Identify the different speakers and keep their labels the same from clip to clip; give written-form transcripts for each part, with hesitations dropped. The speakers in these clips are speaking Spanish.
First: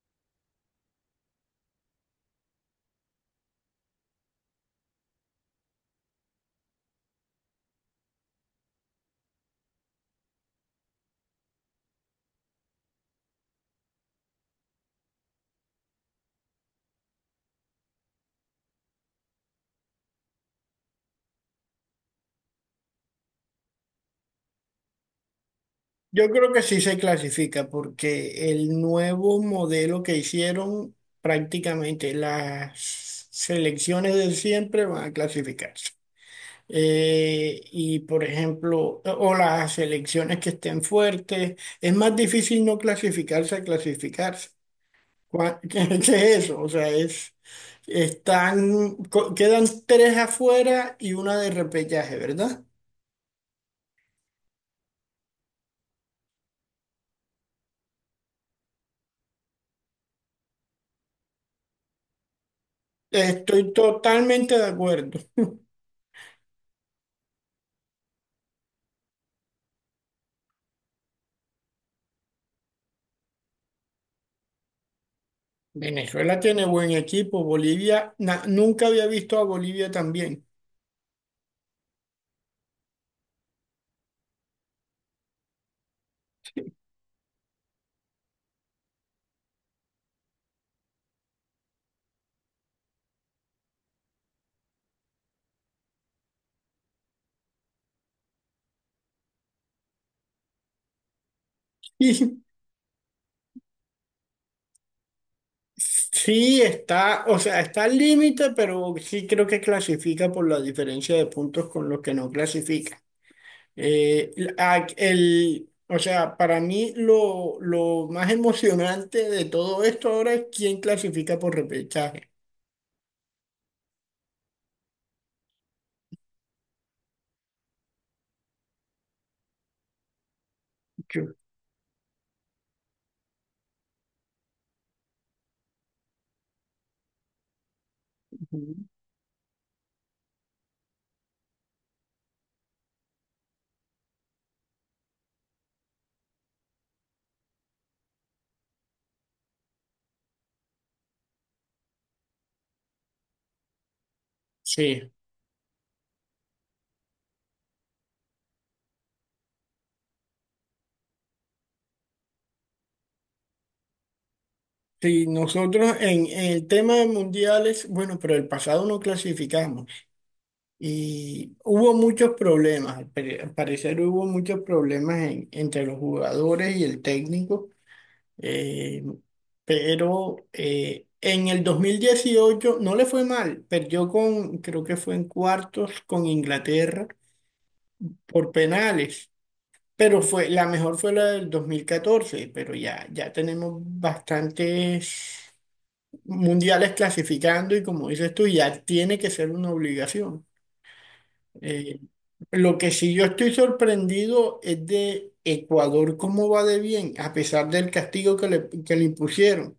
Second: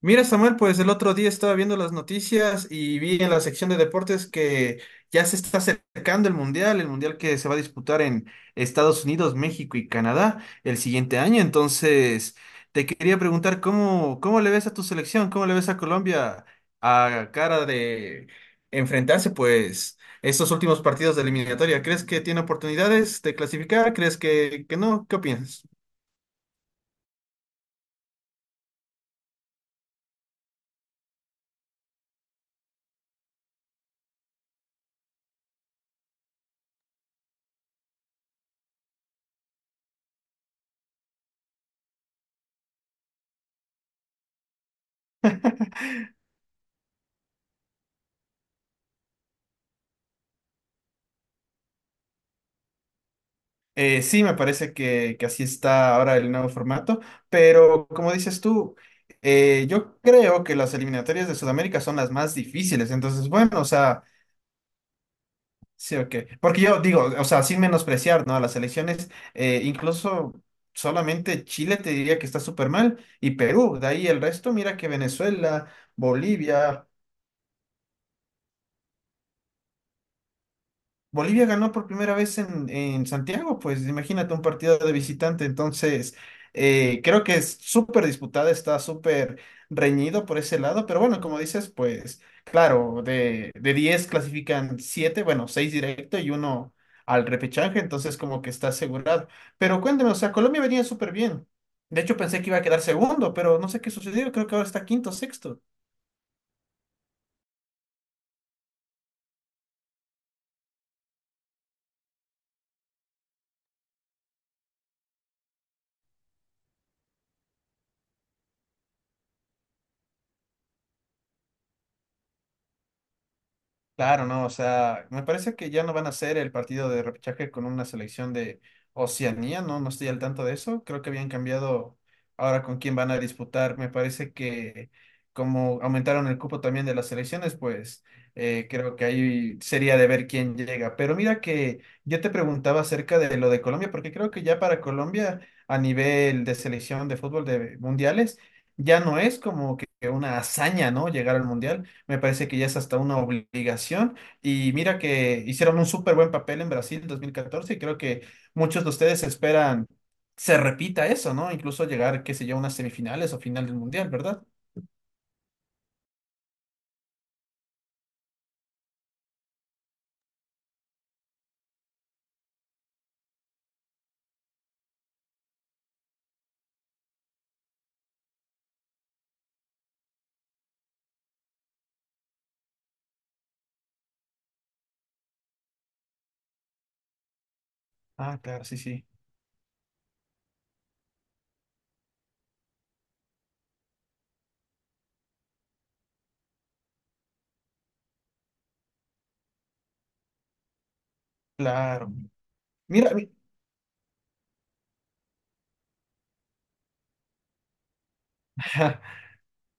Speaker 1: Mira, Samuel, pues el otro día estaba viendo las noticias y vi en la sección de deportes que ya se está acercando el mundial que se va a disputar en Estados Unidos, México y Canadá el siguiente año. Entonces, te quería preguntar cómo le ves a tu selección, cómo le ves a Colombia a cara de enfrentarse, pues, estos últimos partidos de eliminatoria. ¿Crees que tiene oportunidades de clasificar? ¿Crees que no? ¿Qué opinas?
Speaker 2: Yo creo que sí se clasifica porque el nuevo modelo que hicieron, prácticamente las selecciones de siempre van a clasificarse. Y por ejemplo, o las selecciones que estén fuertes, es más difícil no clasificarse a clasificarse. ¿Qué es eso? O sea, es, están, quedan tres afuera y una de repechaje, ¿verdad?
Speaker 1: Sí, me parece que así está ahora el nuevo formato, pero como dices tú, yo creo que las eliminatorias de Sudamérica son las más difíciles, entonces bueno, o
Speaker 2: Estoy
Speaker 1: sea,
Speaker 2: totalmente de acuerdo.
Speaker 1: sí o qué, porque yo digo, o sea, sin menospreciar, ¿no? A las elecciones, incluso solamente Chile te diría que está súper mal y Perú, de ahí el resto, mira que Venezuela,
Speaker 2: Venezuela tiene
Speaker 1: Bolivia.
Speaker 2: buen equipo. Bolivia, nunca había visto a Bolivia tan bien.
Speaker 1: Bolivia ganó por primera vez en Santiago, pues imagínate un partido de visitante, entonces creo que es súper disputada, está súper reñido por ese lado, pero bueno, como dices, pues claro, de 10 clasifican 7, bueno, 6 directo y uno al repechaje, entonces como que está asegurado. Pero cuéntame, o sea, Colombia venía súper bien. De hecho, pensé
Speaker 2: Y
Speaker 1: que iba a quedar segundo, pero no sé qué sucedió, creo que ahora está quinto, sexto.
Speaker 2: sí está, o sea, está al límite, pero sí creo que clasifica por la diferencia de puntos con los que no clasifica. O sea, para mí lo más emocionante de todo esto ahora es quién clasifica por repechaje.
Speaker 1: Claro, no, o sea, me parece que ya no van a hacer el partido de repechaje con una selección de Oceanía, no, no estoy al tanto de eso. Creo que habían
Speaker 2: Yo-
Speaker 1: cambiado ahora con quién van a disputar. Me parece que como aumentaron el cupo también de las selecciones, pues
Speaker 2: ujú.
Speaker 1: creo que ahí sería de ver quién llega. Pero mira que yo te preguntaba acerca de lo de Colombia, porque creo que ya para Colombia a nivel de selección de fútbol de mundiales ya no es como que una hazaña, ¿no? Llegar al mundial me parece que ya es hasta una obligación. Y mira
Speaker 2: Sí.
Speaker 1: que hicieron un súper buen papel en Brasil en 2014 y creo que muchos de ustedes esperan se repita eso, ¿no? Incluso llegar, qué sé yo, a unas semifinales o final del mundial, ¿verdad?
Speaker 2: Sí, nosotros en el tema de mundiales, bueno, pero el pasado no clasificamos. Y hubo muchos problemas, al parecer hubo muchos problemas entre los jugadores y el técnico, eh, en el 2018 no le fue mal, perdió con, creo que fue en cuartos con Inglaterra
Speaker 1: Ah,
Speaker 2: por
Speaker 1: claro, sí, sí,
Speaker 2: penales, pero la mejor fue la del 2014, pero ya tenemos bastantes mundiales clasificando y como dices tú, ya tiene que ser una obligación. Eh,
Speaker 1: claro.
Speaker 2: lo que
Speaker 1: Mira,
Speaker 2: sí yo
Speaker 1: mi-
Speaker 2: estoy sorprendido es de Ecuador, cómo va de bien, a pesar del castigo que que le impusieron.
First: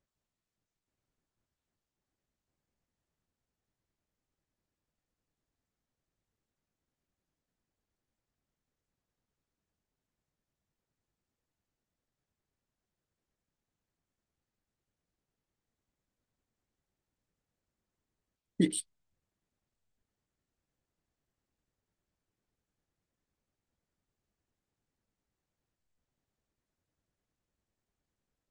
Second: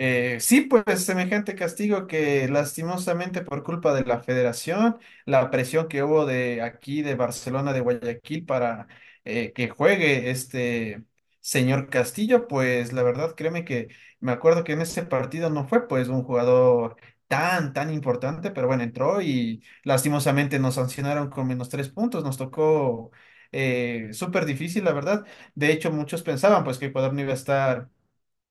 Speaker 1: Sí, pues semejante castigo que lastimosamente por culpa de la federación, la presión que hubo de aquí, de Barcelona, de Guayaquil, para que juegue este señor Castillo, pues la verdad, créeme que me acuerdo que en ese partido no fue pues un jugador tan importante, pero
Speaker 2: Sí,
Speaker 1: bueno,
Speaker 2: sí,
Speaker 1: entró y lastimosamente nos sancionaron con -3 puntos, nos tocó súper difícil, la verdad. De hecho, muchos pensaban pues que Ecuador no iba a estar.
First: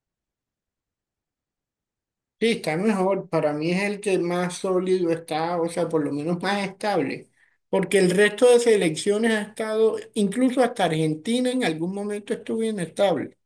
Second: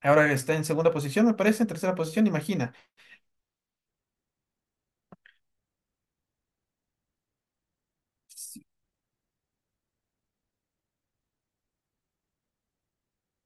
Speaker 1: Ahora está en segunda posición, me parece, en tercera posición, imagina.
Speaker 2: está mejor, para mí es el que más sólido está, o sea, por lo menos más estable, porque el resto de selecciones ha estado, incluso hasta Argentina en algún momento estuvo inestable,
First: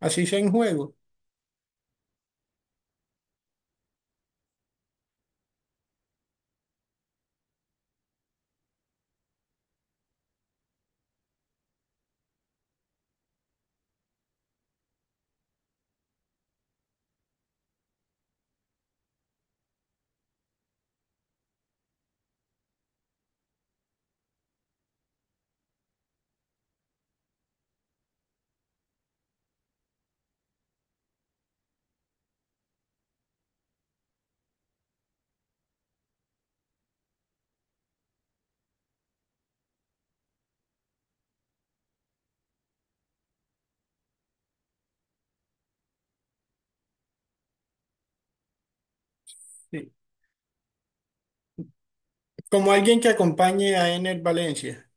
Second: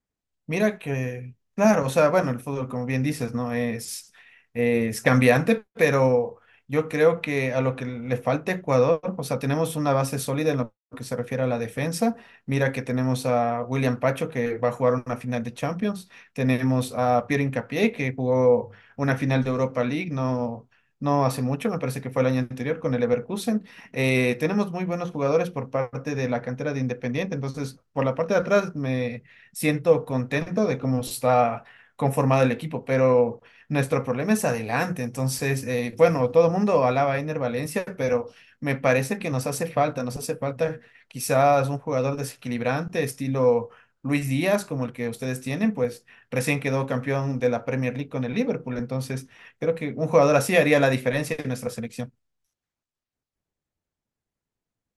Speaker 2: así sea en
Speaker 1: Mira
Speaker 2: juego.
Speaker 1: que, claro, o sea, bueno, el fútbol, como bien dices, ¿no? Es cambiante, pero yo creo que a lo que le falta a Ecuador, o sea, tenemos una base sólida en lo que se refiere a la defensa. Mira que tenemos a William Pacho, que va a jugar una final de Champions. Tenemos a Pierre Hincapié, que jugó una final de Europa League, no, no hace mucho, me parece que fue el año anterior con el Leverkusen. Tenemos muy buenos jugadores por parte de la cantera de Independiente, entonces, por la parte de atrás me siento contento de cómo está conformado el equipo, pero nuestro problema es adelante. Entonces, bueno, todo el mundo alaba a Ener Valencia, pero me parece que nos hace falta quizás un jugador desequilibrante, estilo Luis Díaz, como el que ustedes tienen, pues recién quedó campeón de la Premier League con el Liverpool. Entonces, creo que
Speaker 2: Sí.
Speaker 1: un jugador así haría la diferencia en nuestra selección.
Speaker 2: Como alguien que acompañe a Ener Valencia,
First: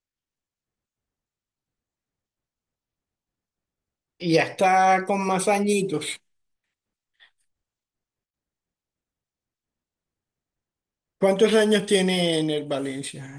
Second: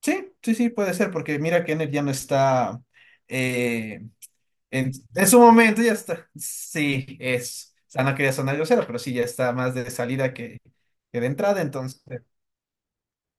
Speaker 1: Sí, sí, sí, puede ser, porque mira que Ener ya no está. eh,
Speaker 2: y ya está con
Speaker 1: En su
Speaker 2: más
Speaker 1: momento ya
Speaker 2: añitos.
Speaker 1: está. Sí, es. O sea, no quería sonar grosero, pero sí, ya está más de salida que de
Speaker 2: ¿Cuántos
Speaker 1: entrada,
Speaker 2: años
Speaker 1: entonces.
Speaker 2: tiene Ener Valencia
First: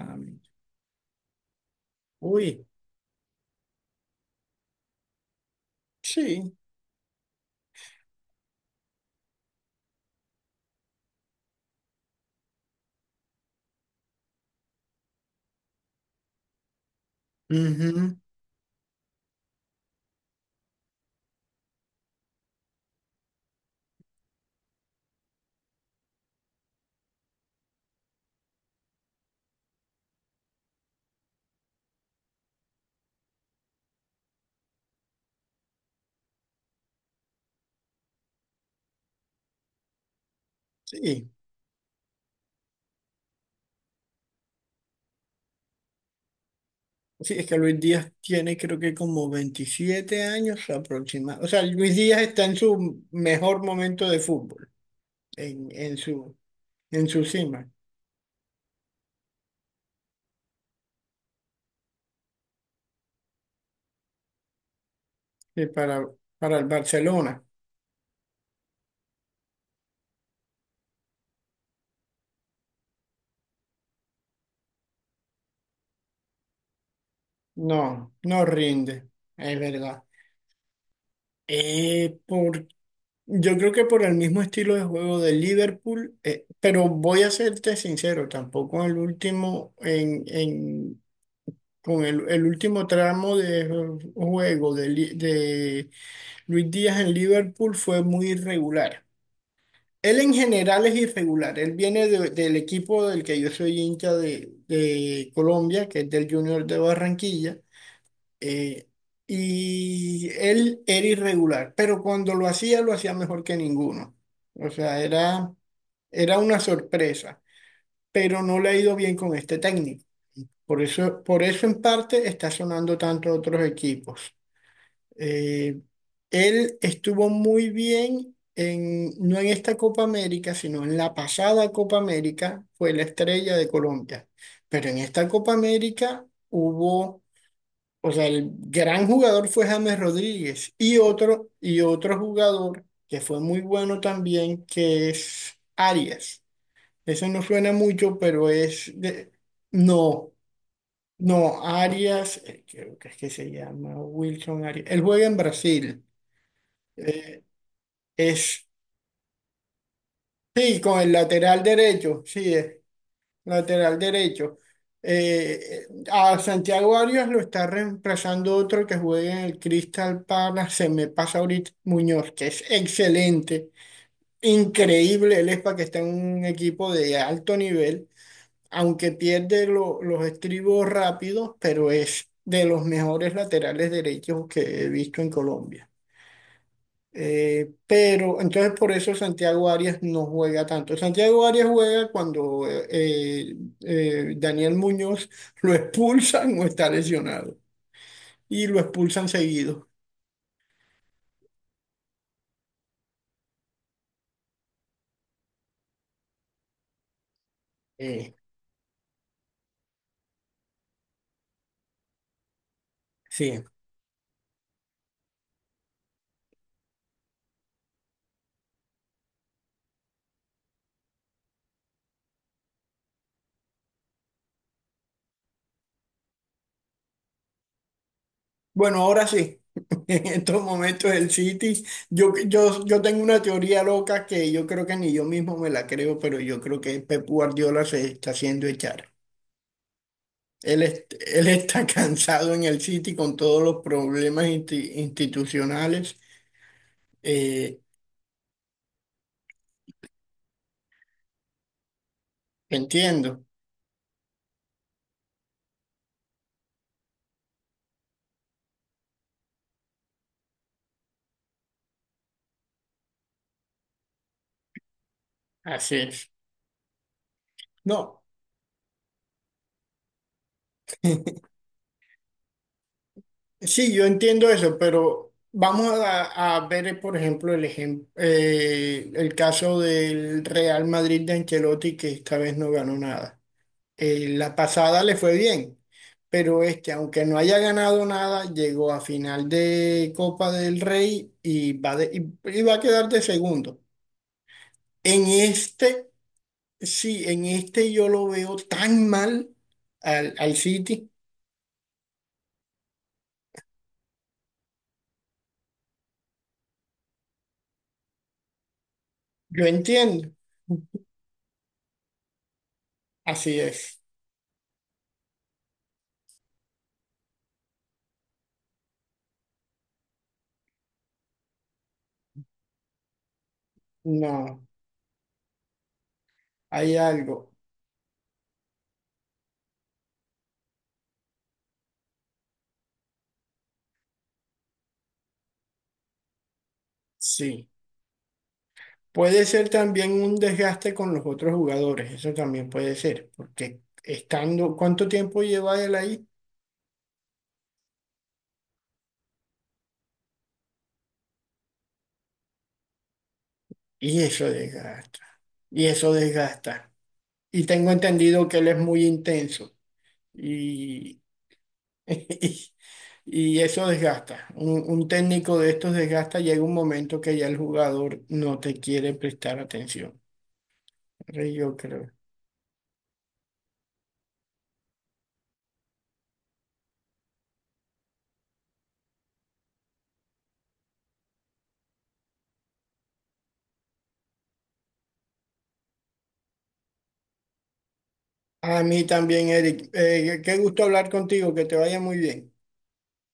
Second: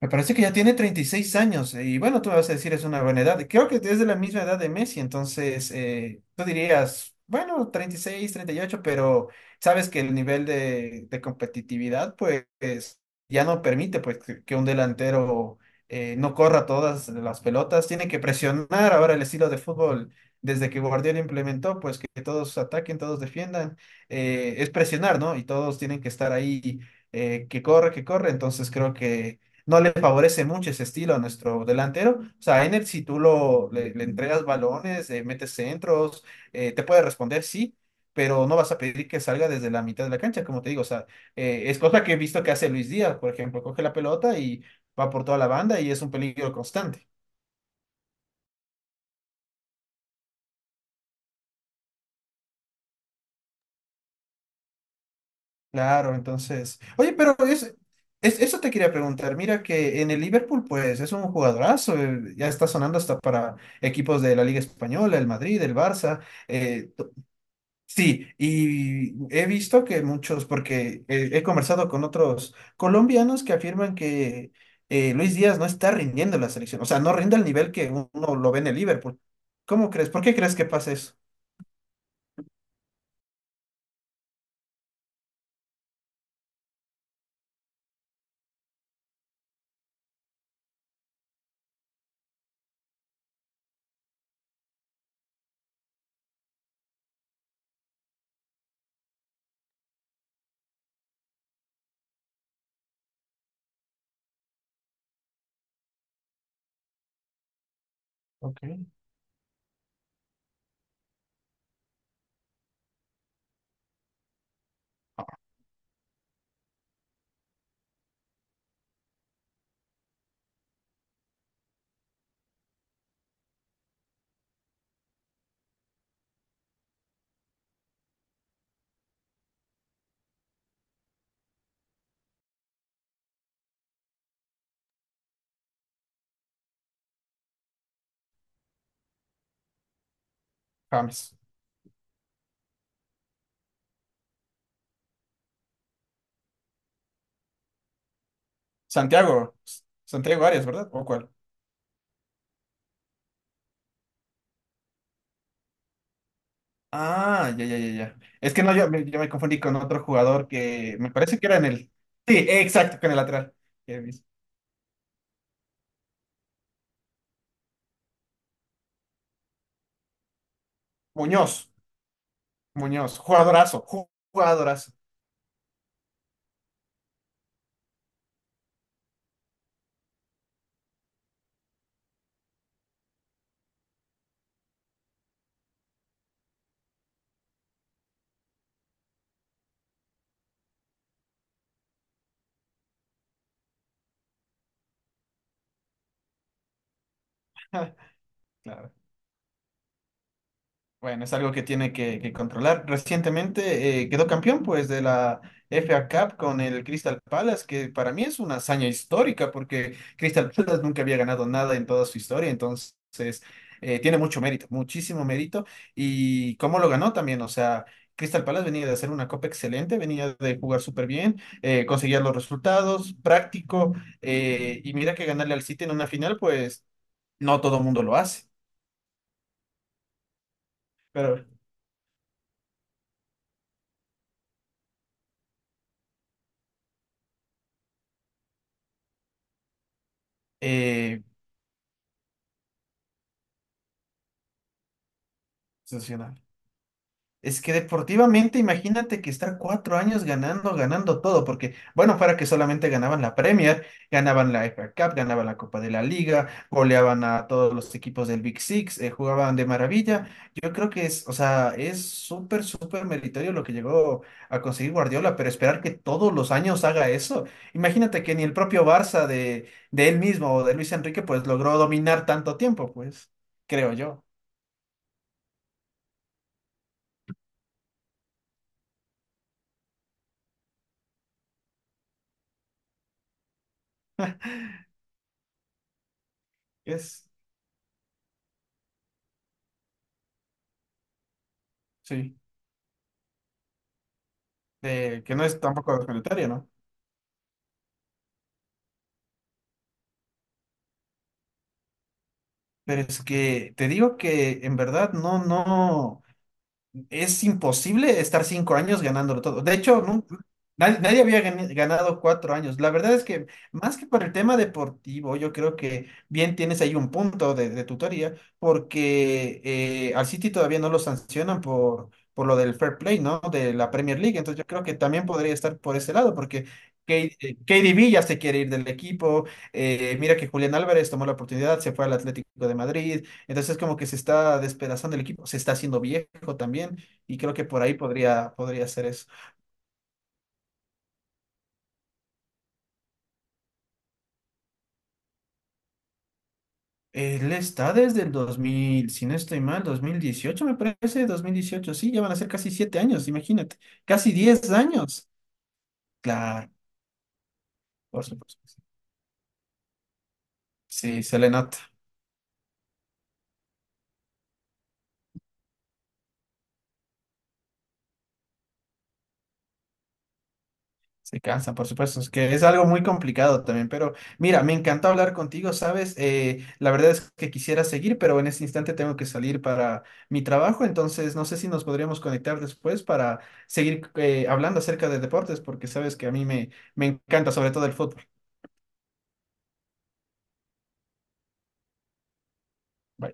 Speaker 1: Me parece que ya tiene 36 años y bueno, tú me vas a
Speaker 2: Uy,
Speaker 1: decir es una buena edad. Creo que es de la misma edad de Messi, entonces tú
Speaker 2: sí.
Speaker 1: dirías, bueno, 30 36 38 pero sabes que el nivel de competitividad pues es- ya no permite pues que un delantero no corra todas las pelotas, tiene
Speaker 2: Ujú.
Speaker 1: que presionar ahora el estilo de fútbol desde que Guardiola implementó pues que todos ataquen, todos defiendan, es presionar, ¿no? Y todos tienen que estar ahí que corre, entonces creo que no le favorece mucho ese estilo a nuestro delantero. O sea, Ener, si tú lo, le entregas balones, metes centros, te puede responder, sí, pero no vas a pedir que salga desde la mitad de la cancha, como te digo. O sea,
Speaker 2: Sí.
Speaker 1: es cosa que he visto que hace Luis Díaz, por ejemplo, coge la pelota y va por toda la banda y es un peligro constante.
Speaker 2: Sí, es que Luis Díaz tiene creo que como 27 años aproximadamente. O sea, Luis Díaz está en su mejor momento de fútbol, en, en
Speaker 1: Claro,
Speaker 2: su,
Speaker 1: entonces.
Speaker 2: en
Speaker 1: Oye,
Speaker 2: su
Speaker 1: pero
Speaker 2: cima,
Speaker 1: es- eso te quería preguntar. Mira que en el Liverpool, pues es un jugadorazo. Ya está sonando hasta para equipos de la Liga Española, el Madrid,
Speaker 2: sí,
Speaker 1: el Barça.
Speaker 2: para el
Speaker 1: eh,
Speaker 2: Barcelona.
Speaker 1: Sí, y he visto que muchos, porque he conversado con otros colombianos que afirman que Luis Díaz no está rindiendo en la selección, o sea, no rinde al nivel que uno
Speaker 2: No, no
Speaker 1: lo ve en el
Speaker 2: rinde,
Speaker 1: Liverpool.
Speaker 2: es
Speaker 1: ¿Cómo
Speaker 2: verdad.
Speaker 1: crees? ¿Por qué crees que pasa eso?
Speaker 2: Eh, por, yo creo que por el mismo estilo de juego de Liverpool, pero voy a serte sincero, tampoco el último en con el último tramo de juego de, de Luis Díaz en Liverpool fue muy irregular. Él en general es irregular. Él viene del equipo del que yo soy hincha de Colombia, que es del Junior de Barranquilla.
Speaker 1: Ok,
Speaker 2: Eh, y él era irregular, pero cuando lo hacía mejor que ninguno. O sea, era una sorpresa, pero no le ha ido bien con este técnico. Por eso en parte está sonando tanto a otros equipos. Eh, él estuvo muy bien en, no en esta Copa América, sino en la pasada Copa América, fue la estrella de Colombia. Pero en esta Copa América hubo, o sea, el gran jugador fue James Rodríguez y
Speaker 1: James.
Speaker 2: y otro jugador que fue muy bueno también, que es Arias. Eso no suena mucho, pero es de,
Speaker 1: Santiago, S-
Speaker 2: no,
Speaker 1: Santiago Arias, ¿verdad? ¿O cuál?
Speaker 2: no, Arias, creo que es que se llama Wilson Arias. Él juega en Brasil. Eh,
Speaker 1: Ah, ya, ya, ya, ya. Es que
Speaker 2: es,
Speaker 1: no, yo me confundí con otro jugador
Speaker 2: sí,
Speaker 1: que
Speaker 2: con
Speaker 1: me
Speaker 2: el
Speaker 1: parece que era
Speaker 2: lateral
Speaker 1: en el...
Speaker 2: derecho,
Speaker 1: Sí,
Speaker 2: sí, es
Speaker 1: exacto, con el lateral.
Speaker 2: lateral
Speaker 1: Eh,
Speaker 2: derecho. A Santiago Arias lo está reemplazando otro que juega en el Crystal Palace, se me pasa
Speaker 1: Muñoz,
Speaker 2: ahorita Muñoz, que es
Speaker 1: Muñoz,
Speaker 2: excelente,
Speaker 1: jugadorazo, ju- jugadorazo.
Speaker 2: increíble, él es para que está en un equipo de alto nivel, aunque pierde los estribos rápidos, pero es de los mejores laterales derechos que he visto en Colombia. Pero entonces por eso Santiago Arias no juega tanto. Santiago Arias juega cuando Daniel Muñoz lo expulsan o está lesionado. Y lo
Speaker 1: Claro.
Speaker 2: expulsan seguido.
Speaker 1: Bueno, es algo que tiene que controlar. Recientemente quedó campeón pues de la FA Cup con el Crystal Palace, que para mí
Speaker 2: Eh,
Speaker 1: es una hazaña histórica porque Crystal Palace nunca había ganado nada en toda su historia, entonces
Speaker 2: sí.
Speaker 1: tiene mucho mérito, muchísimo mérito. Y cómo lo ganó también, o sea, Crystal Palace venía de hacer una copa excelente, venía de jugar súper bien, conseguía los resultados, práctico, y mira que ganarle al City en una final, pues no todo el mundo lo hace,
Speaker 2: Bueno, ahora sí. En estos momentos el
Speaker 1: pero...
Speaker 2: City, yo tengo una teoría loca que yo creo que ni yo mismo me la creo, pero yo creo que Pep Guardiola se está haciendo echar.
Speaker 1: Eh,
Speaker 2: Él está cansado en el City con todos los problemas institucionales.
Speaker 1: sensacional. Es que
Speaker 2: Eh,
Speaker 1: deportivamente, imagínate que estar 4 años ganando, ganando todo, porque, bueno, para que solamente ganaban la
Speaker 2: entiendo,
Speaker 1: Premier, ganaban la FA Cup, ganaban la Copa de la Liga, goleaban a todos los equipos del Big Six, jugaban de maravilla. Yo creo que es, o sea, es súper, súper meritorio lo que llegó a conseguir Guardiola, pero esperar que
Speaker 2: así es.
Speaker 1: todos los años haga eso.
Speaker 2: No,
Speaker 1: Imagínate que ni el propio Barça de él mismo o de Luis Enrique, pues logró dominar tanto tiempo, pues, creo
Speaker 2: sí, yo
Speaker 1: yo.
Speaker 2: entiendo eso, pero vamos a ver, por ejemplo, el caso del Real Madrid de Ancelotti, que esta vez no ganó nada. La pasada le fue bien, pero este, aunque
Speaker 1: Es,
Speaker 2: no haya ganado nada, llegó a final de Copa del Rey y
Speaker 1: sí.
Speaker 2: y va a quedar de segundo. En
Speaker 1: Que no es tampoco
Speaker 2: este,
Speaker 1: sanitaria, ¿no?
Speaker 2: sí, en este yo lo veo tan mal al City.
Speaker 1: Pero es que te digo que en verdad no, no. Es imposible estar 5 años ganándolo todo.
Speaker 2: Yo
Speaker 1: De hecho, nun-
Speaker 2: entiendo,
Speaker 1: nadie, nadie había gani- ganado 4 años. La verdad es que,
Speaker 2: así
Speaker 1: más
Speaker 2: es.
Speaker 1: que por el tema deportivo, yo creo que bien tienes ahí un punto de tutoría, porque al City todavía no lo sancionan por lo del fair play, ¿no? De la Premier League. Entonces,
Speaker 2: No,
Speaker 1: yo creo que también podría estar por ese lado, porque
Speaker 2: hay
Speaker 1: K-
Speaker 2: algo,
Speaker 1: KDB ya se quiere ir del equipo. Mira que Julián Álvarez tomó la oportunidad, se fue al Atlético de Madrid. Entonces, como que se está despedazando el equipo, se está haciendo viejo también. Y creo que
Speaker 2: sí.
Speaker 1: por ahí podría ser eso.
Speaker 2: Puede ser también un desgaste con los otros jugadores, eso también puede ser, porque estando, ¿cuánto tiempo lleva él ahí?
Speaker 1: Él está desde el 2000 si no estoy mal, 2018 me parece, 2018 sí, ya van a ser casi 7 años, imagínate,
Speaker 2: Y
Speaker 1: casi
Speaker 2: eso
Speaker 1: diez
Speaker 2: desgasta,
Speaker 1: años.
Speaker 2: y eso
Speaker 1: Claro,
Speaker 2: desgasta. Y tengo
Speaker 1: por
Speaker 2: entendido que
Speaker 1: supuesto.
Speaker 2: él es
Speaker 1: Sí,
Speaker 2: muy intenso y,
Speaker 1: sí, se le nota.
Speaker 2: eso desgasta. Un técnico de estos desgasta, llega un momento que ya el jugador no te quiere prestar atención.
Speaker 1: Se cansa,
Speaker 2: Yo
Speaker 1: por
Speaker 2: creo.
Speaker 1: supuesto, es que es algo muy complicado también, pero mira, me encantó hablar contigo, ¿sabes? La verdad es que quisiera seguir, pero en este instante tengo que salir para mi trabajo, entonces no sé si nos podríamos conectar después para seguir hablando acerca de deportes, porque sabes que a mí me, me encanta sobre todo el fútbol.
Speaker 2: A mí también, Eric. Qué gusto hablar contigo, que te vaya muy bien.
Speaker 1: Bye.